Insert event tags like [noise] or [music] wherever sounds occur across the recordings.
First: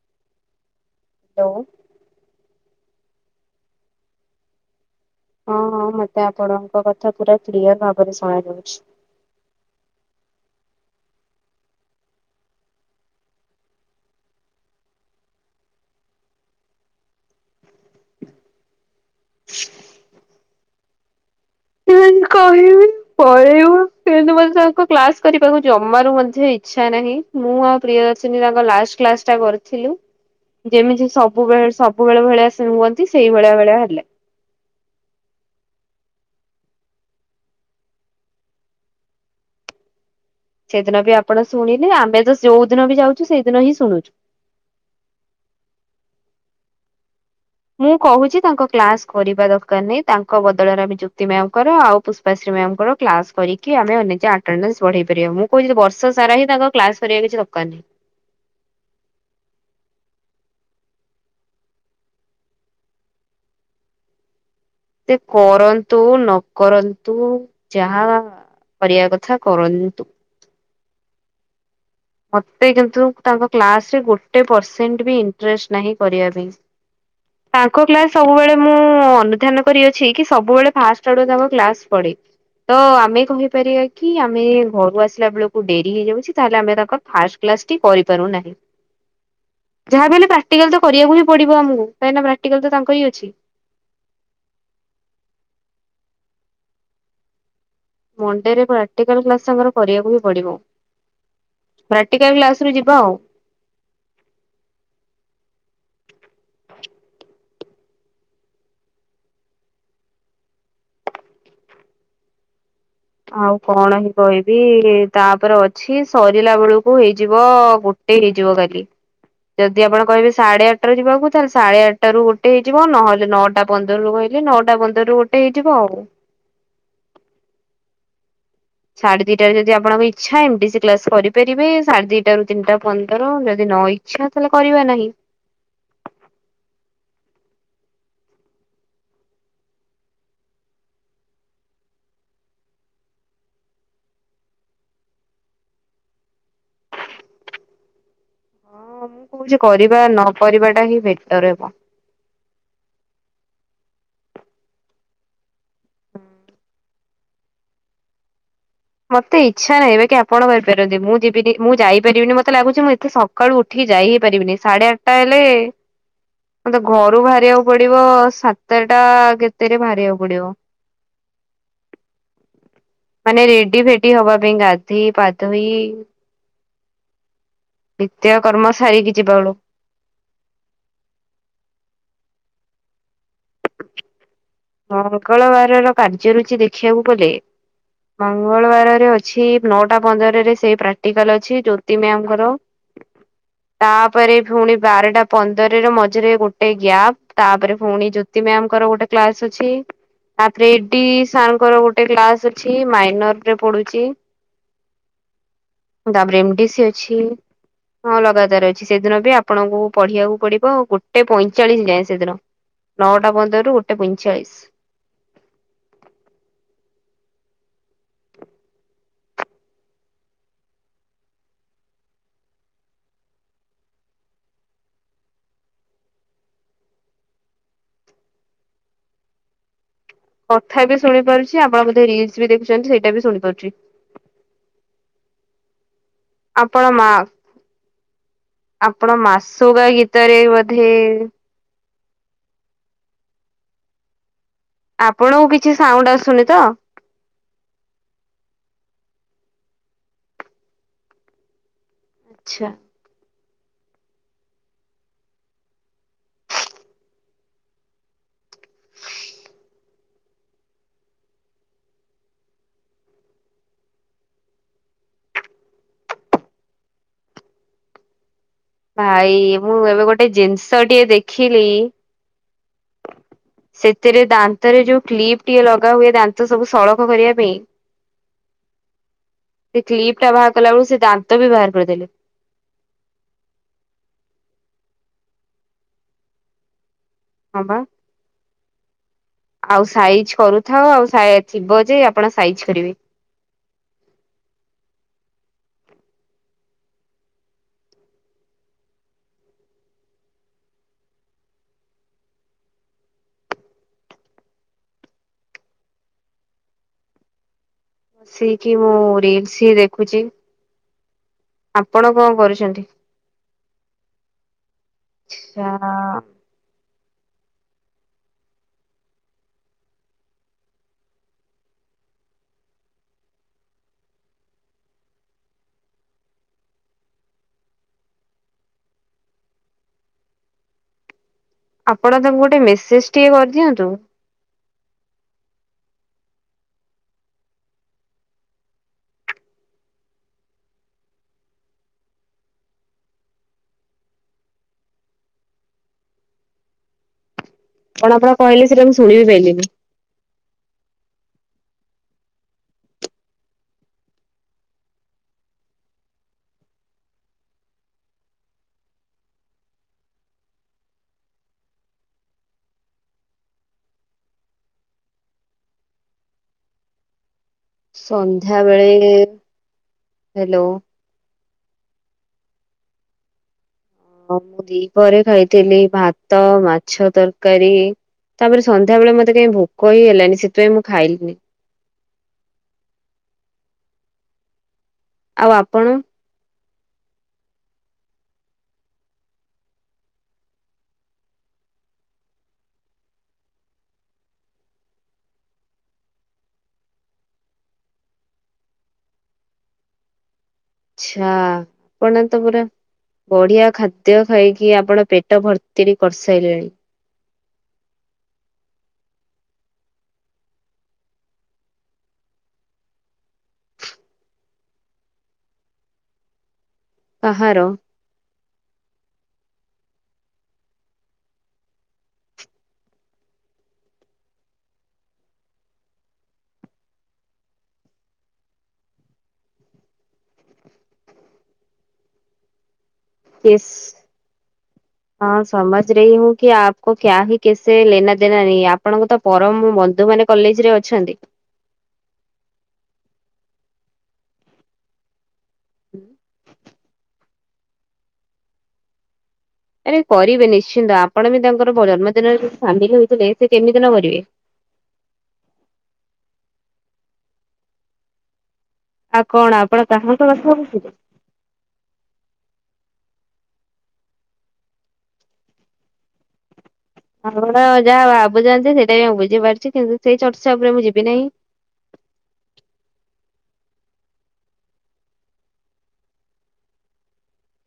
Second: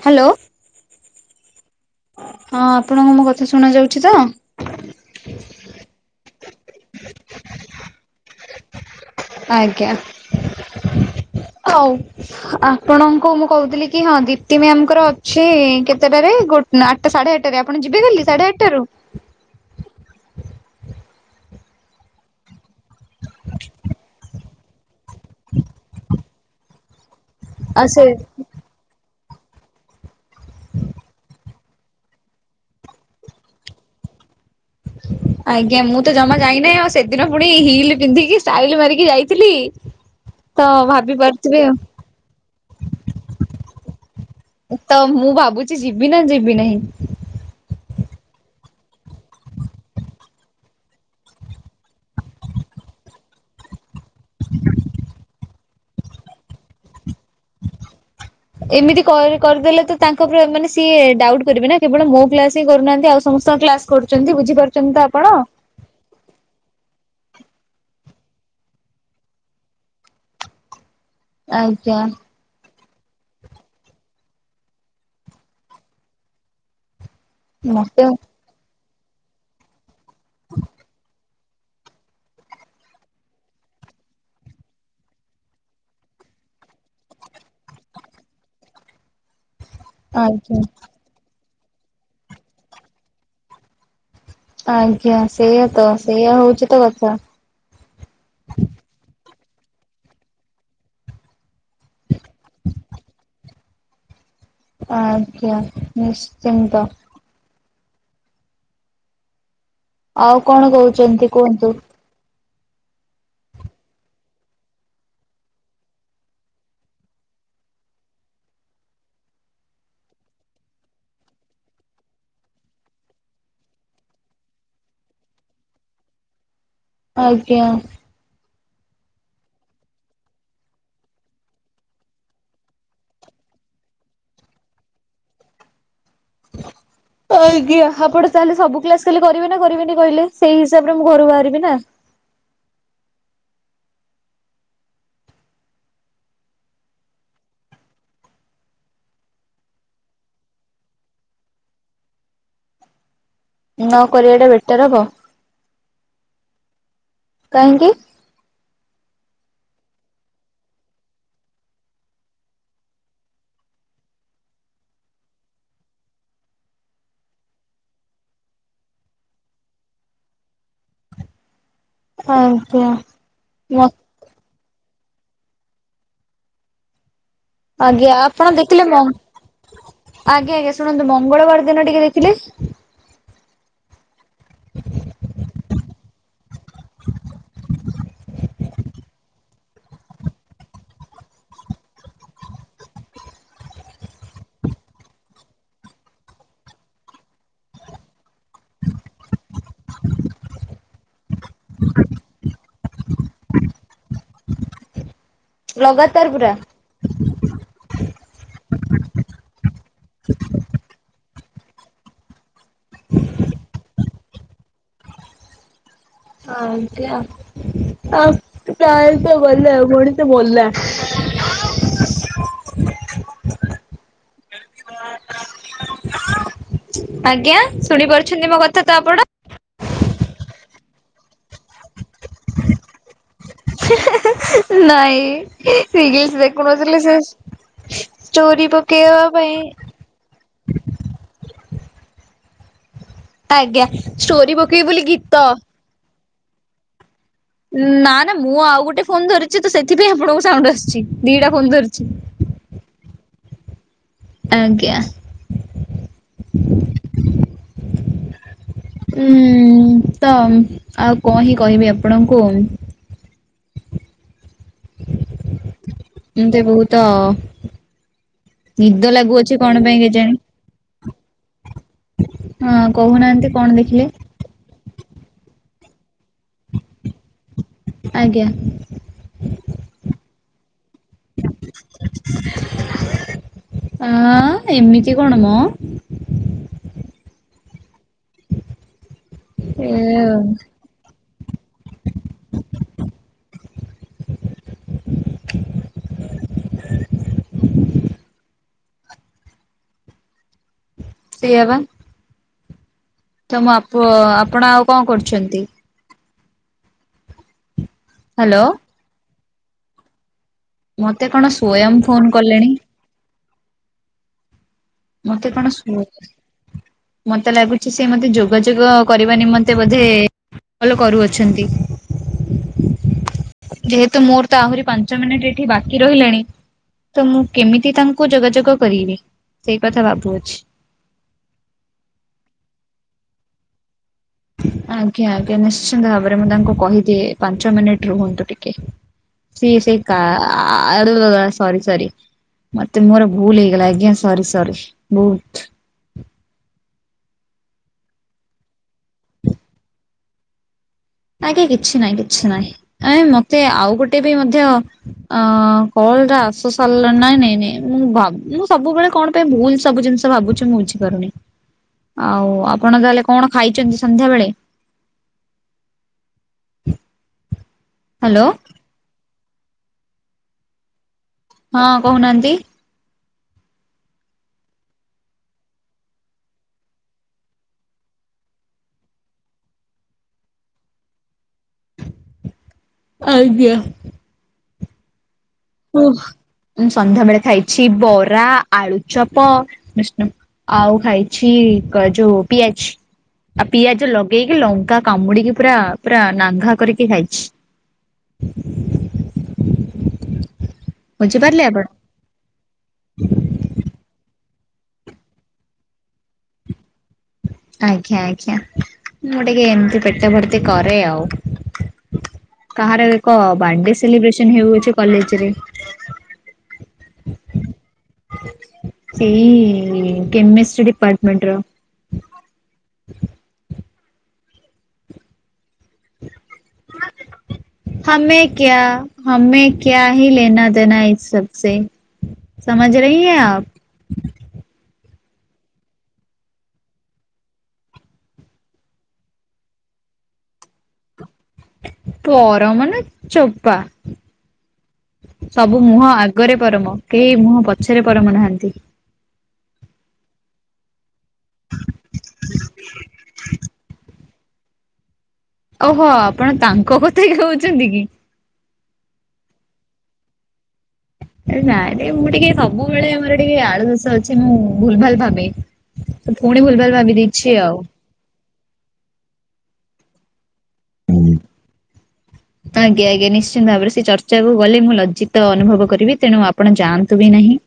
Hello. ଆଉ ହଁ ଆପଣଙ୍କୁ ମୋ କଥା ଶୁଣା ଯାଉଛି ତ? ହଁ ହଁ ମତେ ଆପଣଙ୍କ କଥା ପୁରା କ୍ଲିଅର ଭାବରେ ଶୁଣାଯାଉଛି। ଆଜ୍ଞା ହଉ। ଆପଣଙ୍କୁ ମୁଁ କହୁଥିଲି କି ହଁ ଦିପ୍ତି ମ୍ୟାାମଙ୍କର ଅଛି କେତେଟାରେ ଗୋ ନା ଆଠଟା ସାଢେ ଆଠଟାରେ ଆପଣ ଯିବେ କାଲି ସାଢେ ଆଠଟାରୁ? [unintelligible] କହିବି ପଳେଇବୁ କିନ୍ତୁ ମତେ ତାଙ୍କ କ୍ଲାସ କରିବାକୁ ଜମାରୁ ମଧ୍ୟ ଇଛା ନାହିଁ ମୁଁ ଆଉ ପ୍ରିୟଦର୍ଶନୀ ତାଙ୍କ ଲାଷ୍ଟ କ୍ଲାସ ଟା କରି ଥିଲୁ ଯେମିତି ସବୁବେଳେ ସବୁବେଳେ ଭଳିଆ ସେ ହୁଅନ୍ତି ସେଇଭଳିଆ ଭଳିଆ ହେଲେ। [unintelligible] ଆଜ୍ଞା ମୁଁ ତ ଜମା ଯାଇନାହିଁ ଆଉ ସେଦିନ ପୁଣି ହିଲ୍ ପିନ୍ଧିକି ଷ୍ଟାଇଲ୍ ମାରିକି ଯାଇଥିଲି। ତ ସେଦିନ ଭାବି ବି ଆପଣ ପାରୁଥିବେ ଆଉ। ଶୁଣିଲେ। ଆମେତ ଯୋଉ ଦିନ ବି ଯାଉଛୁ ସେଇଦିନ ହିଁ ଶୁଣୁଛୁ। ଉ ତ ମୁଁ ଭାବୁଛି ଯିବି ନା ଯିବି ନାହିଁ? ମୁଁ କହୁଛି ତାଙ୍କ କ୍ଲାସ କରିବା ଦରକାର ନାହିଁ। ତାଙ୍କ ବଦଳରେ ଆମେ ଯୁକ୍ତିମ୍ୟାମ କର ଆଉ ପୁସ୍ ଶ୍ରୀ ମ୍ୟାମଙ୍କର କ୍ଲାସ କରିକି ଆମେ ଅନେକ ଆଟେଣ୍ଡନସ୍ ବଢେଇ ପାରିବା। ମୁଁ କହୁଛିି ବର୍ଷ ସାରା ହି ତାଙ୍କ କ୍ଲାସ କରିବା କିଛି ଦରକାର ନାହିଁ। ଏମିତି କର କରିଦେଲେ ତ ତାଙ୍କ ପ ମାନେ ସିଏ ଡାଉଟ୍ କରିବେ ନା। କେବଳ ମୋ କ୍ଲାସ ହିଁ କରୁନାହାନ୍ତି ଆଉ ସମସ୍ତଙ୍କ କ୍ଲାସ କରୁଛନ୍ତି ବୁଝିପାରୁ ସେ କରନ୍‌ ତୁ ନକରନ୍ତୁ। ଯାହା କରିବା କଥା କରନ୍ତୁ। ଆଜ୍ଞା। ମତେ କିନ୍ତୁ ତାଙ୍କ କ୍ଲାସରେ ଗୋଟେ ପରସେଣ୍ଟ ବି ଇଣ୍ଟେରେଷ୍ଟ ନାହିଁ କରିବା ପାଇଁ। ତାଙ୍କ ମତେ କ୍ଲାସ ସବୁବେଳେ ମୁଁ ଅନୁଧ୍ୟାନ କରିଅଛି କି ସବୁବେଳେ ଫାଷ୍ଟଆଡୁ ତାଙ୍କ କ୍ଲାସ ପଢେ। ତ ଆମେ କହିପାରିବାକି ଆମେ ଘରୁ ଆସିଲା ବେଳକୁ ଡେରି ହେଇଯାଉଛି। ତାହେଲେ ଆମେ ତା ତ୍ ଫାର୍ଷ୍ଟ କ୍ଲାସଟି କରିପାରୁନାହିଁ। ଯାହାବି ହେଲେ ଆଜ୍ଞା ପ୍ରାକ୍ଟିକାଲତ କରିବାକୁ ହି ପଡିବ ଆମକୁ। କାହିଁକିନା ପ୍ରାଟିକାଲ ତ ତାଙ୍କର ହିଁ ଅଛି। ଆଜ୍ଞା ସେଇଆତ ସେଇଆ ହଉଛି ତ କଥା। ମଣ୍ଡେରେ ପ୍ରାକ୍ଟିକାଲ କ୍ଲାସ ଆମର କରିବାକୁ ବି ପଡିବ। ପ୍ରାକ୍ଟିକାଲ କ୍ଲାସ ରେ ଯିବା ଆଉ। ଆଜ୍ଞା ନିଶ୍ଚିନ୍ତ। ଆଉ କଣ କହୁଛନ୍ତି କୁହନ୍ତୁ? ଆଉ କଣହିଁ କହିବି ତାପରେ ଅଛି ସରିଲା ବେଳକୁ ହେଇଯିବ ଗୋ ଟେ ହେଇଯିବ ଗଲି। ଯଦି ଆପଣ କହିବେ ସାଢେଆଟାରେ ଯିବାକୁ ତାହେଲେ ସାଢ଼େଆଠଟାରୁ ଗୋଟେ ହେଇଯିବ ନହଲେ ନଅଟା ପନ୍ଦରରୁ କହିଲେ ନଅଟା ପନ୍ଦରରୁ ଗୋଟେ ହେଇଯିବ ଆଉ। ଆଜ୍ଞା। ସାଢେ ଦିଟାରେ ଯଦି ଆପଣଙ୍କ ଇଚ୍ଛା ଏମିତି ସେ କ୍ଲାସ କରିପାରିବେ। ସାଢେ ଦିଟା ରରୁ ତିନିଟା ପନ୍ଦର ଯଦି ନଇ ଛା ତାହାଲେ କରିବା ନାହିଁ। [inaudible] ଆଜ୍ଞା। ଆପଣ ତାହେଲେ ସବୁ କ୍ଲାସ କାଲି କରିବେ ନା କରିବେନି କହିଲେ? ସେଇ ହିସାବରେ ମୁଁ ଘରୁ ବାହାରିବି ନା। ହଁ ମୁଁ କହୁଚି କରିବା ନକରିବା ଟା ହିଁ ବେଟର ହେବ। ନକରିବା ଟା ବେଟର ହେବ। [inaudible] କାହିଁକି? ମତେ ଇଚ୍ଛାନାହିଁ। ବାକି କି ଆପଣ ଯାଇପାରନ୍ତି। ମୁଁ ଯିବିନି ମୁଁ ଯାଇପାରିବିନି ମତେ ଲାଗୁଛି ମୁଁ ଏତେ ସ ସକାଳୁ ଉଠିକି ଯାଇହିଁ ପାରିବିନି। ସାଢେ ଆଠଟା ହେଲେ ମତେ ଘରୁ ବାହାରିବାକୁ ପଡିବ, ସାତଟା କେତେରେ ବାହାରିବାକୁ ପଡିବ। ଆଜ୍ଞା। ମାନେ ମ ରେଡି ହବା ପାଇଁ ଗାଧୋଇ ପାଧୋଇ ଆଜ୍ଞା। ନିତ୍ୟ ଆପଣ କର୍ମ ଦେଖିଲେ ସାରିକି ଯିବା ବେଳୁ ମଙ୍ଗ, ଆଜ୍ଞା ଆଜ୍ଞା ଶୁଣନ୍ତୁ ମଙ୍ଗଳବାର ଦିନ ଟିକେ ଦେଖିଲେ। ମଙ୍ଗଳବାରର କାର୍ଯ୍ୟରୁଚି ଦେଖିବାକୁ ଗଲେ ମଙ୍ଗଳବାରରେ ଅଛି ନଅଟା ପନ୍ଦରରେ ସେଇ ପ୍ରାକ୍ଟିକାଲ ଅଛି ଜ୍ୟୋତି ମ୍ୟାମ୍ ଙ୍କର। [inaudible] ତାପରେ ପୁଣି ବାରଟା ପନ୍ଦରରେ ମଝିରେ ଗୋଟେ ଗ୍ୟାପ୍। ତାପରେ ପୁଣି ଜ୍ୟୋ ତି ମ୍ୟାମ୍ ଙ୍କର ଗୋଟେ କ୍ଲାସ୍ ଅଛି। ତାପରେ ଇଡି ସାର୍ ଙ୍କର ଗୋଟେ କ୍ଲାସ୍ ଅଛି। ମାଇନରରେ ପଡୁଚି। [inaudible] ଲଗାତାର ତାପରେ ପୁରା। ଏମ୍ଡିସି ଅଛି। ହଁ ଲଗାତାର ଅଛି। ସେଦିନ ବି ଆପଣଙ୍କୁ ପଢିବାକୁ ପଡିବ ଗୋଟେ ପଇଁଚାଳିଶ ଯାଏଁ ସେଦିନ। ନଅଟା ପନ୍ଦରରୁ ଗୋଟେ ପଇଁଚାଳିଶ। ଆ ଏମତି ଆଉ। ପ୍ରାୟ ତ ଗଲା ମଣିଷ ମଲା। ଆଜ୍ଞା। ଶୁଣି ପାରୁଛନ୍ତି ମୋ କଥା ତ ଆପଣ? କଥା ବି ଶୁଣିପାରୁଚି, ଆପଣ ବୋଧେ ରିଲସ୍ ବି ଦେଖୁଛନ୍ତି ସେଇଟା ବି ଶୁଣିପାରୁଚି। ନାଇଁ। [unintelligible] ଆପଣ ଦେଖୁନଥିଲି ମା ସେ ଚୋରି ପକେଇବା ପାଇଁ ସତରେ ବୋଧେ ଆଜ୍ଞା। ଷ୍ଟୋରୀ ପକେଇବୁ। ଆପଣଙ୍କୁ କିଛି ସାଉଣ୍ଡ ଆସୁନି ତ? ନା ନା ମୁଁ ଆଉ ଗୋଟେ ଫୋନ୍ ଧରିଚି ତ ସେଥିପାଇଁ ଆପଣଙ୍କୁ ସାଉଣ୍ଡ ଆସୁଚି। ଦିଟା ଫୋନ୍ ଧରିଚି। ଆଚ୍ଛା। ଆଜ୍ଞା। ଉଁ ତ ଆଉ କଣ ହିଁ କହିବି ଆପଣଙ୍କୁ। ମୋତେ ବହୁତ ନିଦ ଭାଇ ଲାଗୁଅଛି ମୁଁ କଣ ପାଇଁ ଏବେ ଗୋଟେ କେଜାଣି। ଜିନିଷଟିଏ ଦେଖିଲି ହଁ କହୁନାହାନ୍ତି। କଣ ଦେଖିଲେ? ସେଥିରେ ଦାନ୍ତରେ ଯୋଉ କ୍ଲିପ୍ ଟିଏ ଲଗା ହୁଏ ଦାନ୍ତ ସବୁ ସଳଖ କରିବା ପାଇଁ ଆଜ୍ଞା ସେଇ କ୍ଲିପ୍ ଟା ବାହାର କଲା ବେଳକୁ ସେ ଦାନ୍ତ ବି ବାହାର କରିଦେଲେ। ଆଁ ଏମିତି କଣ ମ। ହଁ ପା। ଆଉ ଏ ସାଇଜ୍ କରୁଥାଅ ଆଉ ସାଏ ଥିବ ଯେ ଆପଣ ସାଇଜ୍ କରିବେ। ସେଇଆ ପା। ତ ମୁଁ ଆପ ଆପଣ ଆଉ କଣ କରୁଛନ୍ତି? ହ୍ୟାଲୋ ସେଇଠି ମୁଁ ରେସି ଦେଖୁଛି। ମତେ କଣ ସ୍ଵୟଂ ଆପଣ ଫୋନ କଣ କଲେଣି କରୁଛନ୍ତି? ମତେ ଆଚ୍ଛା କଣ ସ୍ମୁଥ ମତେ ଲାଗୁଛି ସେ ମୋତେ ଯୋଗାଯୋଗ କରିବା ନିମନ୍ତେ ବୋଧେ ଫୋଲୋ କରୁଅଛନ୍ତି। ଯେହେତୁ ମୋର ତ ଆହୁରି ପାଞ୍ଚ ମିନିଟ ଏଠି ବାକି ରହିଲାଣି। ତ ମୁଁ କେମିତି ତାଙ୍କୁ ଯୋଗାଯୋଗ କରିବି ସେଇ କଥା ଭାବୁଅଛି। ଆପଣ ତାଙ୍କୁ ଗୋଟେ ମେସେଜ ଟିକେ କରିଦିଅନ୍ତୁ? ଆଜ୍ଞା ନିଶ୍ଚିନ୍ତ ଭାବରେ ମୁଁ ତାଙ୍କୁ କହିଦିଏ ପାଞ୍ଚ ମିନିଟ ରୁହନ୍ତୁ ଟିକେ। ସି ସେ କା [inaudible] ସରି ସରି। ମତେ ମୋର ଭୁଲ ହୋଇଗଲା ଆଜ୍ଞା ସାରି ସରି ବହୁତ କଣ ଆପଣ କହିଲେ ସେଟା ମୁଁ ଶୁଣି ବି ପାଇଲିନି? ଆଜ୍ଞା କିଛି ନାହିଁ କିଛି ନାହିଁ ଏ ମତେ ଆଉ ଗୋଟେ ବି ମଧ୍ୟ ଅ କଲ ଟା ଆସ ସାରିଲାଣି ନାଇଁ ନାଇଁ ନାଇଁ ମୁଁ ଭାବ ମୁଁ ସବୁବେଳେ କଣ ଭୁଲ ସବୁ ଜିନିସ ଭାବୁଛି ମୁ ବଝିପାରୁନି। ଆଉ ଆପଣ ତାହେଲେ କଣ ଖାଇଛନ୍ତି ସନ୍ଧ୍ୟାବେଳେ? ହ୍ୟାଲୋ ସନ୍ଧ୍ୟାବେଳେ ହେଲୋ? ହଁ କହୁନାହାନ୍ତି। ହଁ ମୁଁ ଦିପରେ ଖାଇଥିଲି ଭାତ ମାଛ ତରକାରୀ ତାପରେ ସନ୍ଧ୍ୟାବେଳେ ମତେ କାଇ ଭୋକ ହିଁ ହେଲାନି ସେଥିପାଇଁ ମୁଁ ଖାଇଲିନି। ଆଜ୍ଞା। ଆଉ ଆପଣ ମୁଁ ସନ୍ଧ୍ୟାବେଳେ ଖାଇଛି ବରା ଆଳୁଚପ ବିଷ୍ଣୁ ଆଉ ଖାଇଛି ଯୋଉ ପିଆଜି। ଆଉ ପିଆଜ ଲଗେଇକି ଲଙ୍କା କାମୁଡିକି ପୁରା ପୁରା ନାଘା କରିକି ଖାଇଛି। [unintelligible] ଆଛା ଆପଣ ତ ପୁରା ବଢିଆ ଖାଦ୍ୟ ଖାଇକି ଆପଣ ପେଟ ଭର୍ତ୍ତିରି କରିସାଇଲେଣି। ଆଜ୍ଞା, ଆଜ୍ଞା ମୁଁ ଟିକେ ଏମିତି ପେଟ ଭର୍ତ୍ତି କରେ, ଆଉ। କାହାର ଏକ ବାର୍ଥଡେ ସେଲିବ୍ରେସନ ହେଉଅଛି କଲେଜରେ। କାହାର? ସେଇ କେମେଷ୍ଟ୍ରି ଡିପାର୍ଟମେଣ୍ଟ ର। [unintelligible] [unintelligible] [unintelligible] [unintelligible] [inaudible] [unintelligible] ଆପଣଙ୍କୁ ତ ପରମ ମଧୁ ମାନେ କଲେଜ ରେ ଅଛନ୍ତି। ପରମ ନା ଚୋପା। ସବୁ ମୁହଁ ଆଗରେ ପରମ। କେହି ମୁହଁ ପଛରେ ପରମ ନାହାନ୍ତି। ଆରେ, କରିବେ ନିଶ୍ଚିନ୍ତ। ଆପଣ ବି ତାଙ୍କର ଜନ୍ମଦିନରେ ସାମିଲ ହେଇଥିଲେ। ସେ କେମିତି ନ ମରିବେ। ଓହୋ, ଆପଣ ତାଙ୍କ କଥା କହୁଛନ୍ତି କି? ଆଉ କଣ, ଆପଣ କହାଙ୍କ କଥା ହଉଛୁ? ଆରେ, ନାଇଁ ରେ ମୁଁ ଟିକେ ସବୁବେଳେ, ଆମର ଟିକେ ଆଳୁ ଦୋଷ ଅଛିମୁଁ ଭୁଲ-ଭାଲ୍ ଭାବେ। ତୁ ପୁଣି ଭୁଲ-ଭାଲ ଭାବି ଦେଇଛି ଆପଣ ଆଉ। ଯାହା ଭାବୁଚନ୍ତି, ସେଇଟା ବି ମୁଁ ବୁଝିପାରୁଛି। କିନ୍ତୁ, ସେଇ ଚର୍ଚ୍ଚା ଉପରେ ମୁଁ ଯିବି ନାହିଁ। ଆଜ୍ଞା, ଆଜ୍ଞା, ନିଶ୍ଚିନ୍ତ ଭାବରେ। ସେ ଚର୍ଚ୍ଚାକୁ ଗଲେ, ମୁଁ ଲଜ୍ଜିତ ଅନୁଭବ କରିବି। ତେଣୁ ଆପ ଆପଣ ଯାଆନ୍ତୁ ବି ନାହିଁ।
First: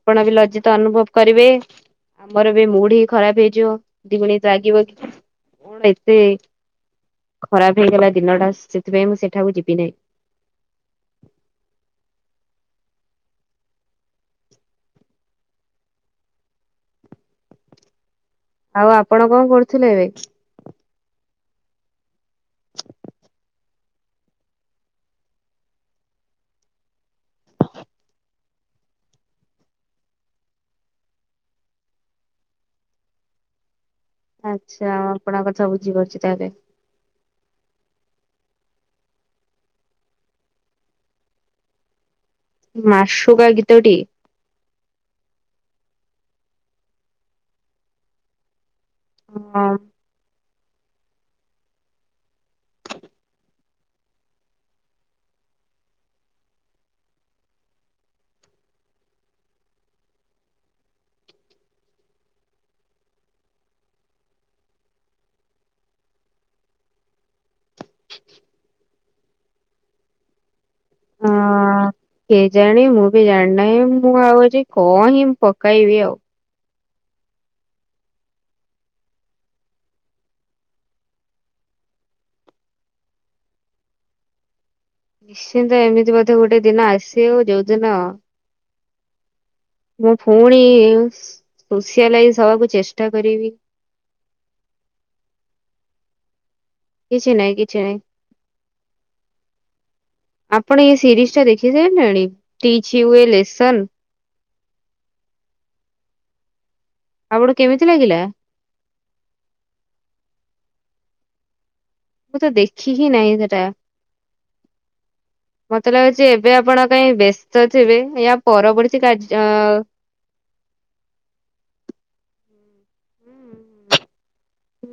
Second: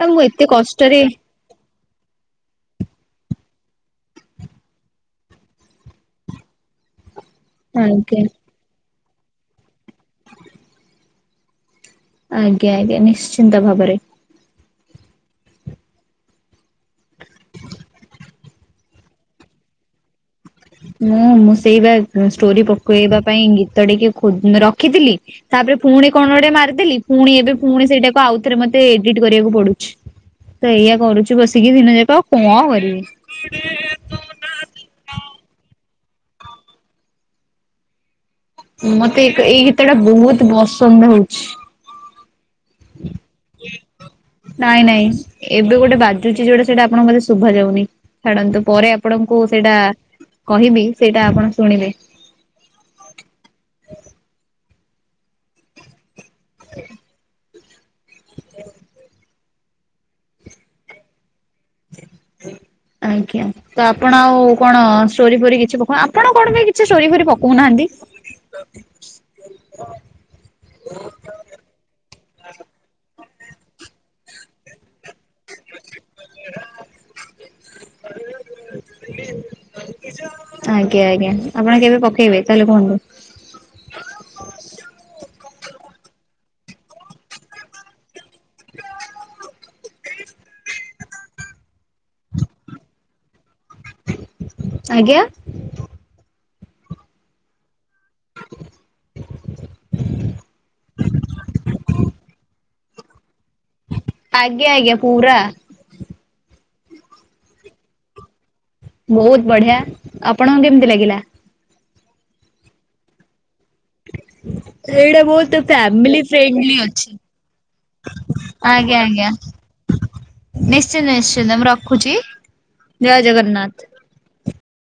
ଆଉ ମୁଁ ବି ଏତେ ଲଜ୍ଜିତ କଷ୍ଟରେ ଅନୁଭବ କରିବେ। ଆମର ବି ମୁଡ୍‌ ହିଁ ଖରାପ ହେଇଯିବ। ଦିଗୁଣି ରାଗିବ କି? କଣ ଏତେ ଖରାପ ହେଇଗଲା ଆଜ୍ଞା ଦିନଟା। ସେଥିପାଇଁ, ମୁଁ ସେଠାକୁ ଯିବି ନାଇଁ। ଆଜ୍ଞା, ଆଜ୍ଞା, ନିଶ୍ଚିନ୍ତ ଭାବରେ। [inaudible] ଆଉ, ଆପଣ କଣ କରୁଥିଲେ ଏବେ? ମୁଁ, ମୁଁ ସେଇ ବା ଷ୍ଟୋରି ପକେଇବା ପାଇଁ ଗୀତ ଟିକେ ଖୋ- ରଖିଥିଲି। ତାପରେ, ପୁଣି କଣ ଗୋଟେ ମାରିଦେଲି। ପୁଣି ଏବେ ପୁଣି ସେଇଟାକୁ ଆଉଥରେ ମତେ ଏଡିଟ କରିବାକୁ ପଡୁଛି। ସେଇଆ କରୁଛି ବସିକି ଦିନ ଯାକ। ଆଉ କଣ କରିବି? ଆଚ୍ଛା। ଆପଣଙ୍କ କଥା ବୁଝିପାରୁଛି ତାହେଲେ। ମତେ ଏଇ ଗୀତଟା ବହୁତ ପସନ୍ଦ ହଉଛି। ମାସୁକା ଗୀତଟି। ନାଇଁ, ନାଇଁ। ଏବେ ଗୋଟେ ବାଜୁଛି, ଯୋଉଟା, ସେଇଟା ଆପଣଙ୍କୁ ବୋଧେ ଶୁଭା ଯାଉନି। ଛାଡନ୍ତୁ, ପରେ ଆପଣଙ୍କୁ ହଁ ସେଇଟା କହିବି, ସେଇଟା ଆପଣ ଶୁଣିବେ। [inaudible] ଆଜ୍ଞା। ତ, ଆପଣ ଆଉ କଣ, ଷ୍ଟୋରି-ଫୋରି କିଛି ପକ ଆପଣ କଣ ପାଇଁ କିଛି ଷ୍ଟୋରି-ଫୋରି ପକଉନାହାଁନ୍ତି? [inaudible] ହଁ। କେଜାଣି, ମୁଁ ବି ଜାଣିନାହିଁ। ମୁଁ ଆଉ ଅଛି, କହିଁ ପକାଇବି ଆଉ। [inaudible] [unintelligible] ଆଜ୍ଞା, ଆଜ୍ଞା। ଆପଣ କେବେ ପକେଇବେ? ତାହେଲେ କୁହନ୍ତୁ? ନିଶ୍ଚିନ୍ତ, ଏମିତି ବୋଧେ ଗୋଟେ ଦିନ ଆସିବ, ଯୋଉଦିନ [inaudible] ମୁଁ ଫୁଣି ସୋସିଆଲାଇଜ ହବାକୁ ଚେଷ୍ଟା କରିବି। ଆଜ୍ଞା। କିଛି ନାଇଁ, କିଛି ନାଇଁ। ଆପଣ ଏ ସିରିଜଟା ଦେଖି ସାରିଲେଣି? Teach you a lesson. ଆଜ୍ଞା, ଆଜ୍ଞା, ପୁରା। ଆପଣଙ୍କୁ କେମିତି ଲାଗିଲା? ବହୁତ ବଢିଆ ଆପଣଙ୍କୁ କେମିତି ଲାଗିଲା? ମୁଁ ତ ଦେଖିହିଁ ନାଇଁ ସେଟା। [unintelligible] ସେଇଟା ବହୁତ ମତେ ଫାମିଲି ଲାଗୁଛି ଏବେ ଫ୍ରେଣ୍ଡଲି ଆପଣ କାହିଁ ବ୍ୟସ୍ତ ଥିବେ ୟା ଅଛି ପରବର୍ତ୍ତୀ ଆଜ୍ଞା ଆଜ୍ଞା। କାର୍ଯ୍ୟ ନିଶ୍ଚିନ୍ତ ନିଶ୍ଚିନ୍ତ ମୁଁ ରଖୁଛି ଜୟ ହୁଁ ଜଗନ୍ନାଥ। ହୁଁ ହୁଁ